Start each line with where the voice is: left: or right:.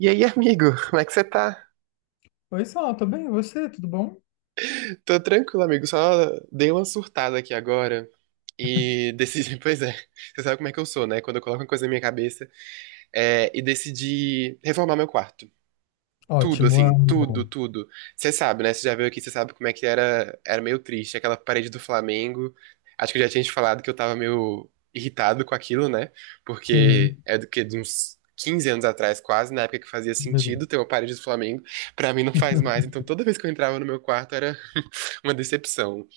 right: E aí, amigo, como é que você tá?
left: Oi, Sal, tudo bem? E você, tudo bom?
right: Tô tranquilo, amigo, só dei uma surtada aqui agora e decidi, pois é, você sabe como é que eu sou, né? Quando eu coloco uma coisa na minha cabeça, e decidi reformar meu quarto. Tudo,
left: Ótimo,
right: assim, tudo,
left: amo.
right: tudo. Você sabe, né? Você já veio aqui, você sabe como é que era, era meio triste, aquela parede do Flamengo. Acho que eu já tinha te falado que eu tava meio irritado com aquilo, né? Porque
left: Sim,
right: é do que de uns 15 anos atrás, quase, na época que fazia
left: beleza.
right: sentido ter uma parede do Flamengo. Pra mim não faz mais. Então toda vez que eu entrava no meu quarto era uma decepção.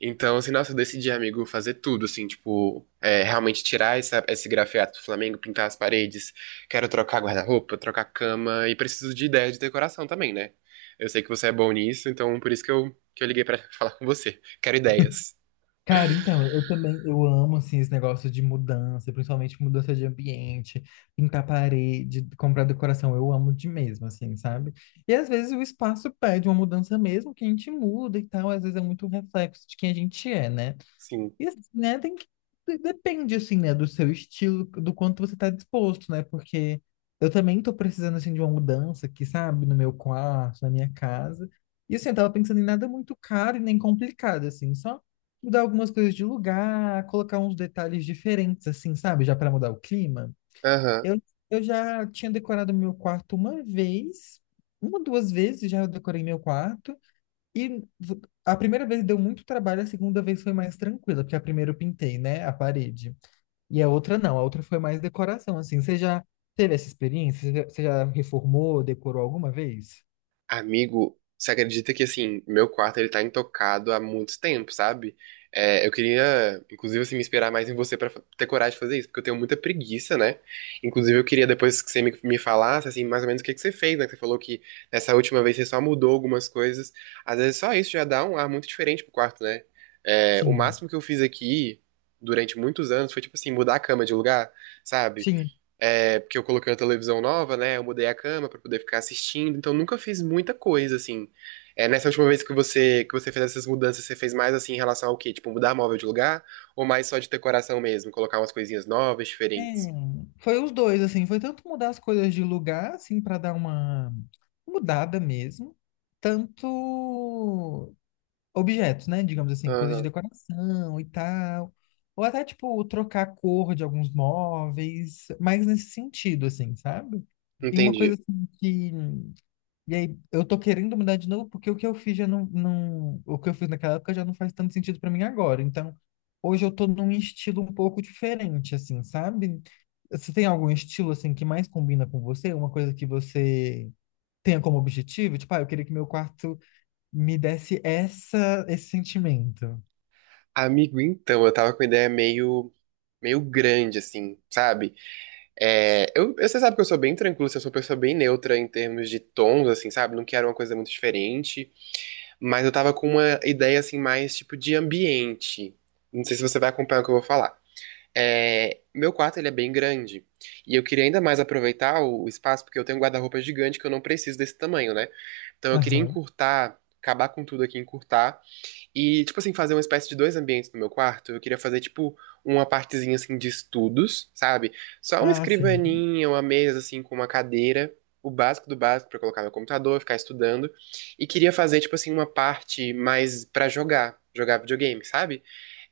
right: Então, assim, nossa, eu decidi, amigo, fazer tudo, assim, tipo, realmente tirar esse grafiato do Flamengo, pintar as paredes, quero trocar guarda-roupa, trocar cama, e preciso de ideia de decoração também, né? Eu sei que você é bom nisso, então por isso que que eu liguei pra falar com você. Quero ideias.
left: Cara, então, eu também, eu amo, assim, esse negócio de mudança, principalmente mudança de ambiente, pintar parede, comprar decoração, eu amo de mesmo, assim, sabe? E às vezes o espaço pede uma mudança mesmo, que a gente muda e tal, às vezes é muito um reflexo de quem a gente é, né?
right: Sim.
left: E assim, né, tem que... Depende, assim, né, do seu estilo, do quanto você tá disposto, né? Porque eu também tô precisando, assim, de uma mudança aqui, sabe? No meu quarto, na minha casa. E, assim, eu tava pensando em nada muito caro e nem complicado, assim. Só mudar algumas coisas de lugar, colocar uns detalhes diferentes, assim, sabe? Já para mudar o clima.
right: Aham.
left: Eu, eu já tinha decorado meu quarto uma vez, uma, duas vezes já eu decorei meu quarto. E a primeira vez deu muito trabalho, a segunda vez foi mais tranquila, porque a primeira eu pintei, né, a parede. E a outra não, a outra foi mais decoração, assim. Você já teve essa experiência? Você já reformou, decorou alguma vez?
right: Amigo, você acredita que assim, meu quarto ele tá intocado há muito tempo, sabe? Eu queria, inclusive, assim, me inspirar mais em você pra ter coragem de fazer isso, porque eu tenho muita preguiça, né? Inclusive, eu queria depois que você me falasse, assim, mais ou menos o que que você fez, né? Que você falou que nessa última vez você só mudou algumas coisas. Às vezes só isso já dá um ar muito diferente pro quarto, né? É, o
left: Sim,
right: máximo que eu fiz aqui durante muitos anos foi, tipo assim, mudar a cama de lugar, sabe?
left: sim.
right: É, porque eu coloquei uma televisão nova, né? Eu mudei a cama pra poder ficar assistindo, então nunca fiz muita coisa, assim. É, nessa última vez que você fez essas mudanças, você fez mais assim em relação ao quê? Tipo, mudar móvel de lugar ou mais só de decoração mesmo, colocar umas coisinhas novas,
left: É,
right: diferentes?
left: foi os dois, assim. Foi tanto mudar as coisas de lugar, assim, para dar uma mudada mesmo, tanto objetos, né? Digamos assim, coisas de
right: Aham,
left: decoração e tal. Ou até, tipo, trocar a cor de alguns móveis, mais nesse sentido, assim, sabe? E uma coisa
right: entendi.
left: assim que. E aí, eu tô querendo mudar de novo, porque o que eu fiz já não. O que eu fiz naquela época já não faz tanto sentido pra mim agora. Então, hoje eu tô num estilo um pouco diferente, assim, sabe? Você tem algum estilo, assim, que mais combina com você? Uma coisa que você tenha como objetivo? Tipo, ah, eu queria que meu quarto me desse esse sentimento.
right: Amigo, então, eu tava com uma ideia meio grande assim, sabe? É, você sabe que eu sou bem tranquilo, assim, eu sou uma pessoa bem neutra em termos de tons, assim, sabe? Não quero uma coisa muito diferente. Mas eu tava com uma ideia assim, mais tipo de ambiente. Não sei se você vai acompanhar o que eu vou falar. É, meu quarto ele é bem grande. E eu queria ainda mais aproveitar o espaço, porque eu tenho um guarda-roupa gigante que eu não preciso desse tamanho, né? Então eu queria
left: Aham.
right: encurtar, acabar com tudo aqui, encurtar e, tipo assim, fazer uma espécie de dois ambientes no meu quarto. Eu queria fazer, tipo, uma partezinha, assim, de estudos, sabe? Só uma
left: Ah, sim.
right: escrivaninha, uma mesa, assim, com uma cadeira. O básico do básico pra colocar meu computador, ficar estudando. E queria fazer, tipo assim, uma parte mais pra jogar. Jogar videogame, sabe?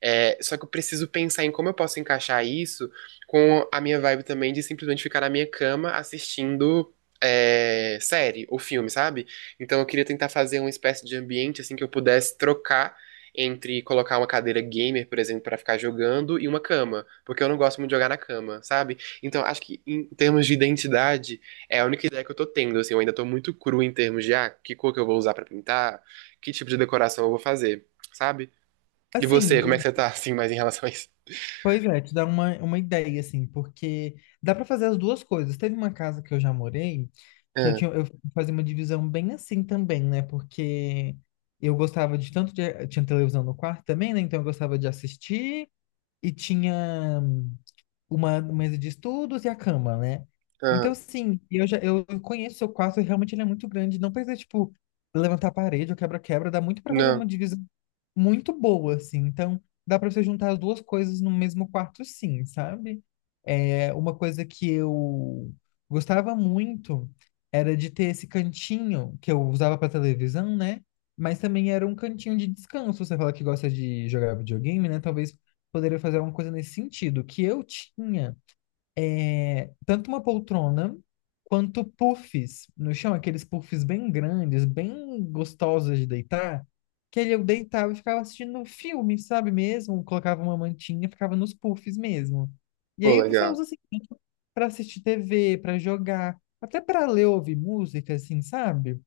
right: É, só que eu preciso pensar em como eu posso encaixar isso com a minha vibe também de simplesmente ficar na minha cama assistindo série ou filme, sabe? Então eu queria tentar fazer uma espécie de ambiente assim que eu pudesse trocar entre colocar uma cadeira gamer, por exemplo, pra ficar jogando e uma cama, porque eu não gosto muito de jogar na cama, sabe? Então acho que em termos de identidade é a única ideia que eu tô tendo, assim, eu ainda tô muito cru em termos de ah, que cor que eu vou usar pra pintar, que tipo de decoração eu vou fazer, sabe? E você, como é
left: Assim,
right: que você tá assim mais em relação a isso?
left: pois é, te dá uma ideia, assim, porque dá pra fazer as duas coisas. Teve uma casa que eu já morei, que eu
right: Ah,
left: tinha, eu fazia uma divisão bem assim também, né? Porque eu gostava de tanto de, tinha televisão no quarto também, né? Então eu gostava de assistir e tinha uma mesa de estudos e a cama, né?
right: ah,
left: Então, sim, eu já eu conheço o seu quarto e realmente ele é muito grande. Não precisa, tipo, levantar a parede ou quebra-quebra. Dá muito pra fazer uma
right: não.
left: divisão muito boa, assim. Então, dá pra você juntar as duas coisas no mesmo quarto, sim, sabe? É, uma coisa que eu gostava muito era de ter esse cantinho que eu usava pra televisão, né? Mas também era um cantinho de descanso. Você fala que gosta de jogar videogame, né? Talvez poderia fazer alguma coisa nesse sentido, que eu tinha tanto uma poltrona quanto puffs no chão, aqueles puffs bem grandes, bem gostosos de deitar, que ali eu deitava e ficava assistindo um filme, sabe mesmo? Colocava uma mantinha, ficava nos puffs mesmo. E
right: Pô,
left: aí você usa
right: legal.
left: assim para assistir TV, para jogar, até para ler, ouvir música, assim, sabe?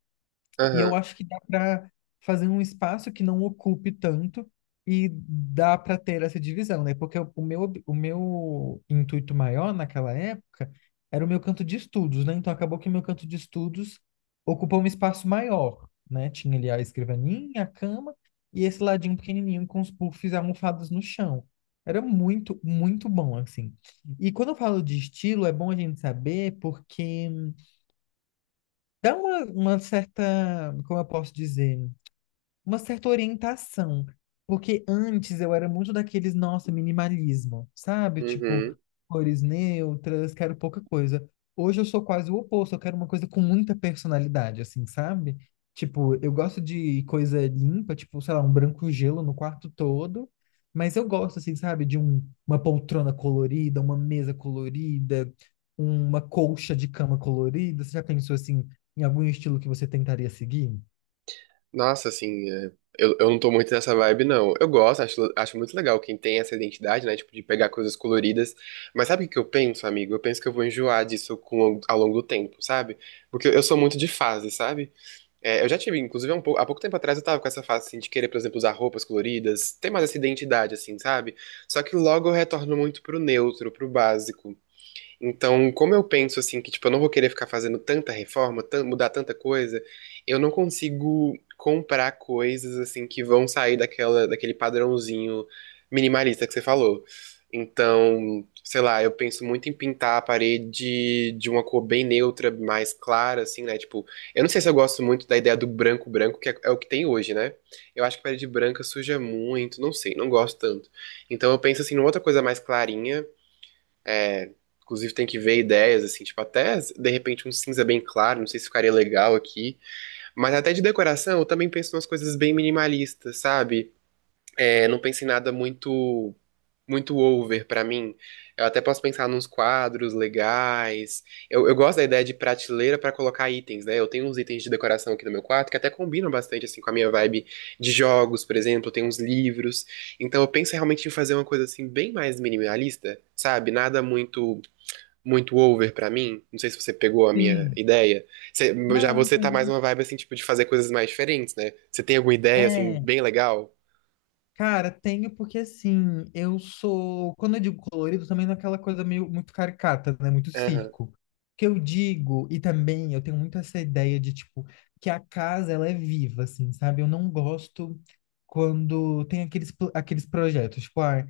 left: E eu
right: Aham.
left: acho que dá para fazer um espaço que não ocupe tanto e dá para ter essa divisão, né? Porque o meu, o meu intuito maior naquela época era o meu canto de estudos, né? Então acabou que o meu canto de estudos ocupou um espaço maior, né? Tinha ali a escrivaninha, a cama e esse ladinho pequenininho com os puffs almofados no chão. Era muito, muito bom, assim. E quando eu falo de estilo, é bom a gente saber porque dá uma certa, como eu posso dizer? Uma certa orientação. Porque antes eu era muito daqueles, nossa, minimalismo, sabe? Tipo,
right: Uhum.
left: cores neutras, quero pouca coisa. Hoje eu sou quase o oposto, eu quero uma coisa com muita personalidade, assim, sabe? Tipo, eu gosto de coisa limpa, tipo, sei lá, um branco gelo no quarto todo, mas eu gosto, assim, sabe, de um, uma poltrona colorida, uma mesa colorida, uma colcha de cama colorida. Você já pensou, assim, em algum estilo que você tentaria seguir?
right: Nossa, assim, é, eu não tô muito nessa vibe, não. Eu gosto, acho muito legal quem tem essa identidade, né? Tipo, de pegar coisas coloridas. Mas sabe o que eu penso, amigo? Eu penso que eu vou enjoar disso com, ao longo do tempo, sabe? Porque eu sou muito de fase, sabe? É, eu já tive, inclusive, há pouco tempo atrás eu tava com essa fase, assim, de querer, por exemplo, usar roupas coloridas, ter mais essa identidade, assim, sabe? Só que logo eu retorno muito pro neutro, pro básico. Então, como eu penso assim, que tipo, eu não vou querer ficar fazendo tanta reforma, mudar tanta coisa, eu não consigo comprar coisas assim que vão sair daquele padrãozinho minimalista que você falou. Então, sei lá, eu penso muito em pintar a parede de uma cor bem neutra, mais clara, assim, né? Tipo, eu não sei se eu gosto muito da ideia do branco branco, que é o que tem hoje, né? Eu acho que parede branca suja muito, não sei, não gosto tanto. Então eu penso assim numa outra coisa mais clarinha. É, inclusive, tem que ver ideias, assim, tipo, até de repente um cinza bem claro, não sei se ficaria legal aqui. Mas até de decoração, eu também penso em umas coisas bem minimalistas, sabe? É, não penso em nada muito over pra mim. Eu até posso pensar nos quadros legais. Eu gosto da ideia de prateleira pra colocar itens, né? Eu tenho uns itens de decoração aqui no meu quarto que até combinam bastante, assim, com a minha vibe de jogos, por exemplo. Eu tenho uns livros. Então, eu penso realmente em fazer uma coisa, assim, bem mais minimalista, sabe? Nada muito over pra mim. Não sei se você pegou a minha
left: Sim.
right: ideia. Você- já
left: Não, não
right: você tá mais
left: tem.
right: uma vibe assim, tipo, de fazer coisas mais diferentes, né? Você tem alguma ideia assim
left: É,
right: bem legal?
left: cara, tenho porque assim, eu sou, quando eu digo colorido, também não é aquela coisa meio muito caricata, né? Muito
right: Aham,
left: circo. O que eu digo, e também eu tenho muito essa ideia de tipo que a casa ela é viva, assim, sabe? Eu não gosto quando tem aqueles projetos, tipo, ah,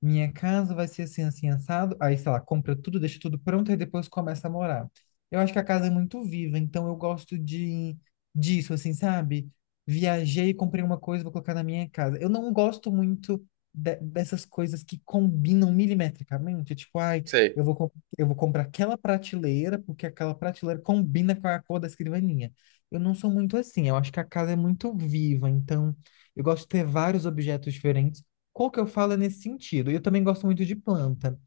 left: minha casa vai ser assim assim assado, aí sei lá, compra tudo, deixa tudo pronto e depois começa a morar. Eu acho que a casa é muito viva, então eu gosto de disso, assim, sabe? Viajei, comprei uma coisa, vou colocar na minha casa. Eu não gosto muito dessas coisas que combinam milimetricamente. Tipo, ai,
right: sei.
left: eu vou, com- eu vou comprar aquela prateleira, porque aquela prateleira combina com a cor da escrivaninha. Eu não sou muito assim. Eu acho que a casa é muito viva, então eu gosto de ter vários objetos diferentes. Qual que eu falo é nesse sentido? E eu também gosto muito de planta.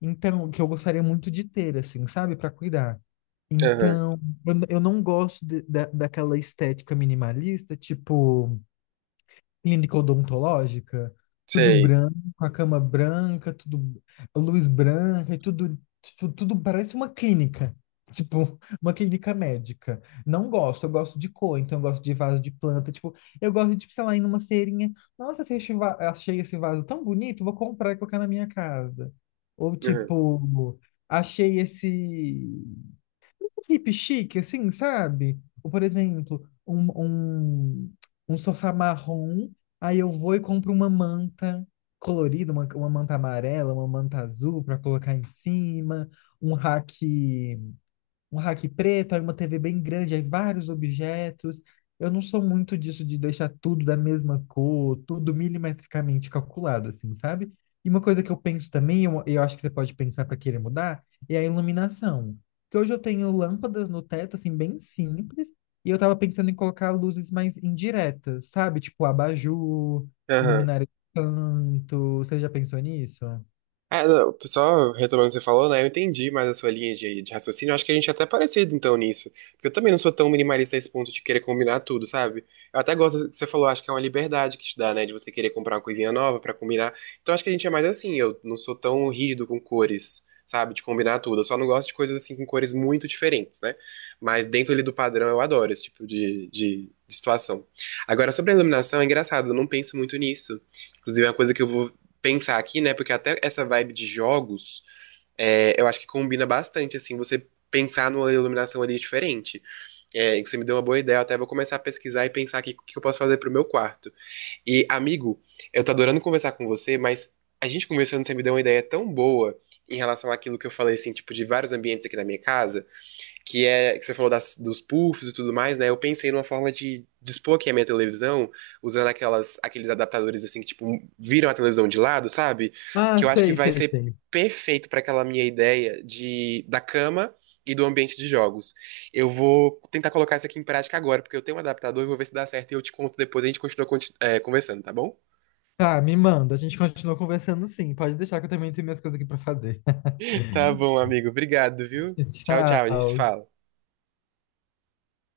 left: Então, que eu gostaria muito de ter, assim, sabe? Para cuidar.
right: Aham,
left: Então, eu não gosto da, daquela estética minimalista, tipo clínica odontológica, tudo
right: sei.
left: branco, a cama branca, tudo a luz branca e tudo, tudo parece uma clínica. Tipo, uma clínica médica. Não gosto, eu gosto de cor, então eu gosto de vaso de planta. Tipo, eu gosto de, tipo, sei lá, ir numa feirinha. Nossa, achei esse vaso tão bonito, vou comprar e colocar na minha casa. Ou
right: Aham,
left: tipo, achei esse um VIP chique, assim, sabe? Ou, por exemplo, um sofá marrom, aí eu vou e compro uma manta colorida, uma manta amarela, uma manta azul para colocar em cima, um rack um rack preto, aí uma TV bem grande, aí vários objetos. Eu não sou muito disso de deixar tudo da mesma cor, tudo milimetricamente calculado, assim, sabe? E uma coisa que eu penso também, eu acho que você pode pensar para querer mudar, é a iluminação. Porque hoje eu tenho lâmpadas no teto, assim, bem simples, e eu tava pensando em colocar luzes mais indiretas, sabe? Tipo abajur,
right: aham.
left: luminária de canto. Você já pensou nisso?
right: É, não, só retomando o que você falou, né? Eu entendi mais a sua linha de raciocínio. Eu acho que a gente é até parecido, então, nisso. Porque eu também não sou tão minimalista a esse ponto de querer combinar tudo, sabe? Eu até gosto do que você falou, acho que é uma liberdade que te dá, né? De você querer comprar uma coisinha nova pra combinar. Então, acho que a gente é mais assim. Eu não sou tão rígido com cores, sabe? De combinar tudo. Eu só não gosto de coisas assim com cores muito diferentes, né? Mas dentro ali do padrão, eu adoro esse tipo de situação. Agora, sobre a iluminação, é engraçado, eu não penso muito nisso. Inclusive, é uma coisa que eu vou pensar aqui, né? Porque até essa vibe de jogos, eu acho que combina bastante, assim, você pensar numa iluminação ali diferente. É, que você me deu uma boa ideia, eu até vou começar a pesquisar e pensar aqui o que eu posso fazer pro meu quarto. E, amigo, eu tô adorando conversar com você, mas a gente conversando, você me deu uma ideia tão boa em relação àquilo que eu falei, assim, tipo, de vários ambientes aqui na minha casa que é que você falou dos puffs e tudo mais, né? Eu pensei numa forma de dispor aqui a minha televisão usando aquelas aqueles adaptadores assim que tipo viram a televisão de lado, sabe?
left: Ah,
right: Que eu acho que
left: sei,
right: vai
left: sei,
right: ser
left: sei.
right: perfeito para aquela minha ideia de da cama e do ambiente de jogos. Eu vou tentar colocar isso aqui em prática agora, porque eu tenho um adaptador e vou ver se dá certo e eu te conto depois, a gente continua conversando, tá bom?
left: Tá, me manda. A gente continua conversando sim. Pode deixar que eu também tenho minhas coisas aqui pra fazer.
right: Tá bom, amigo. Obrigado, viu? Tchau, tchau. A gente se
left: Tchau.
right: fala.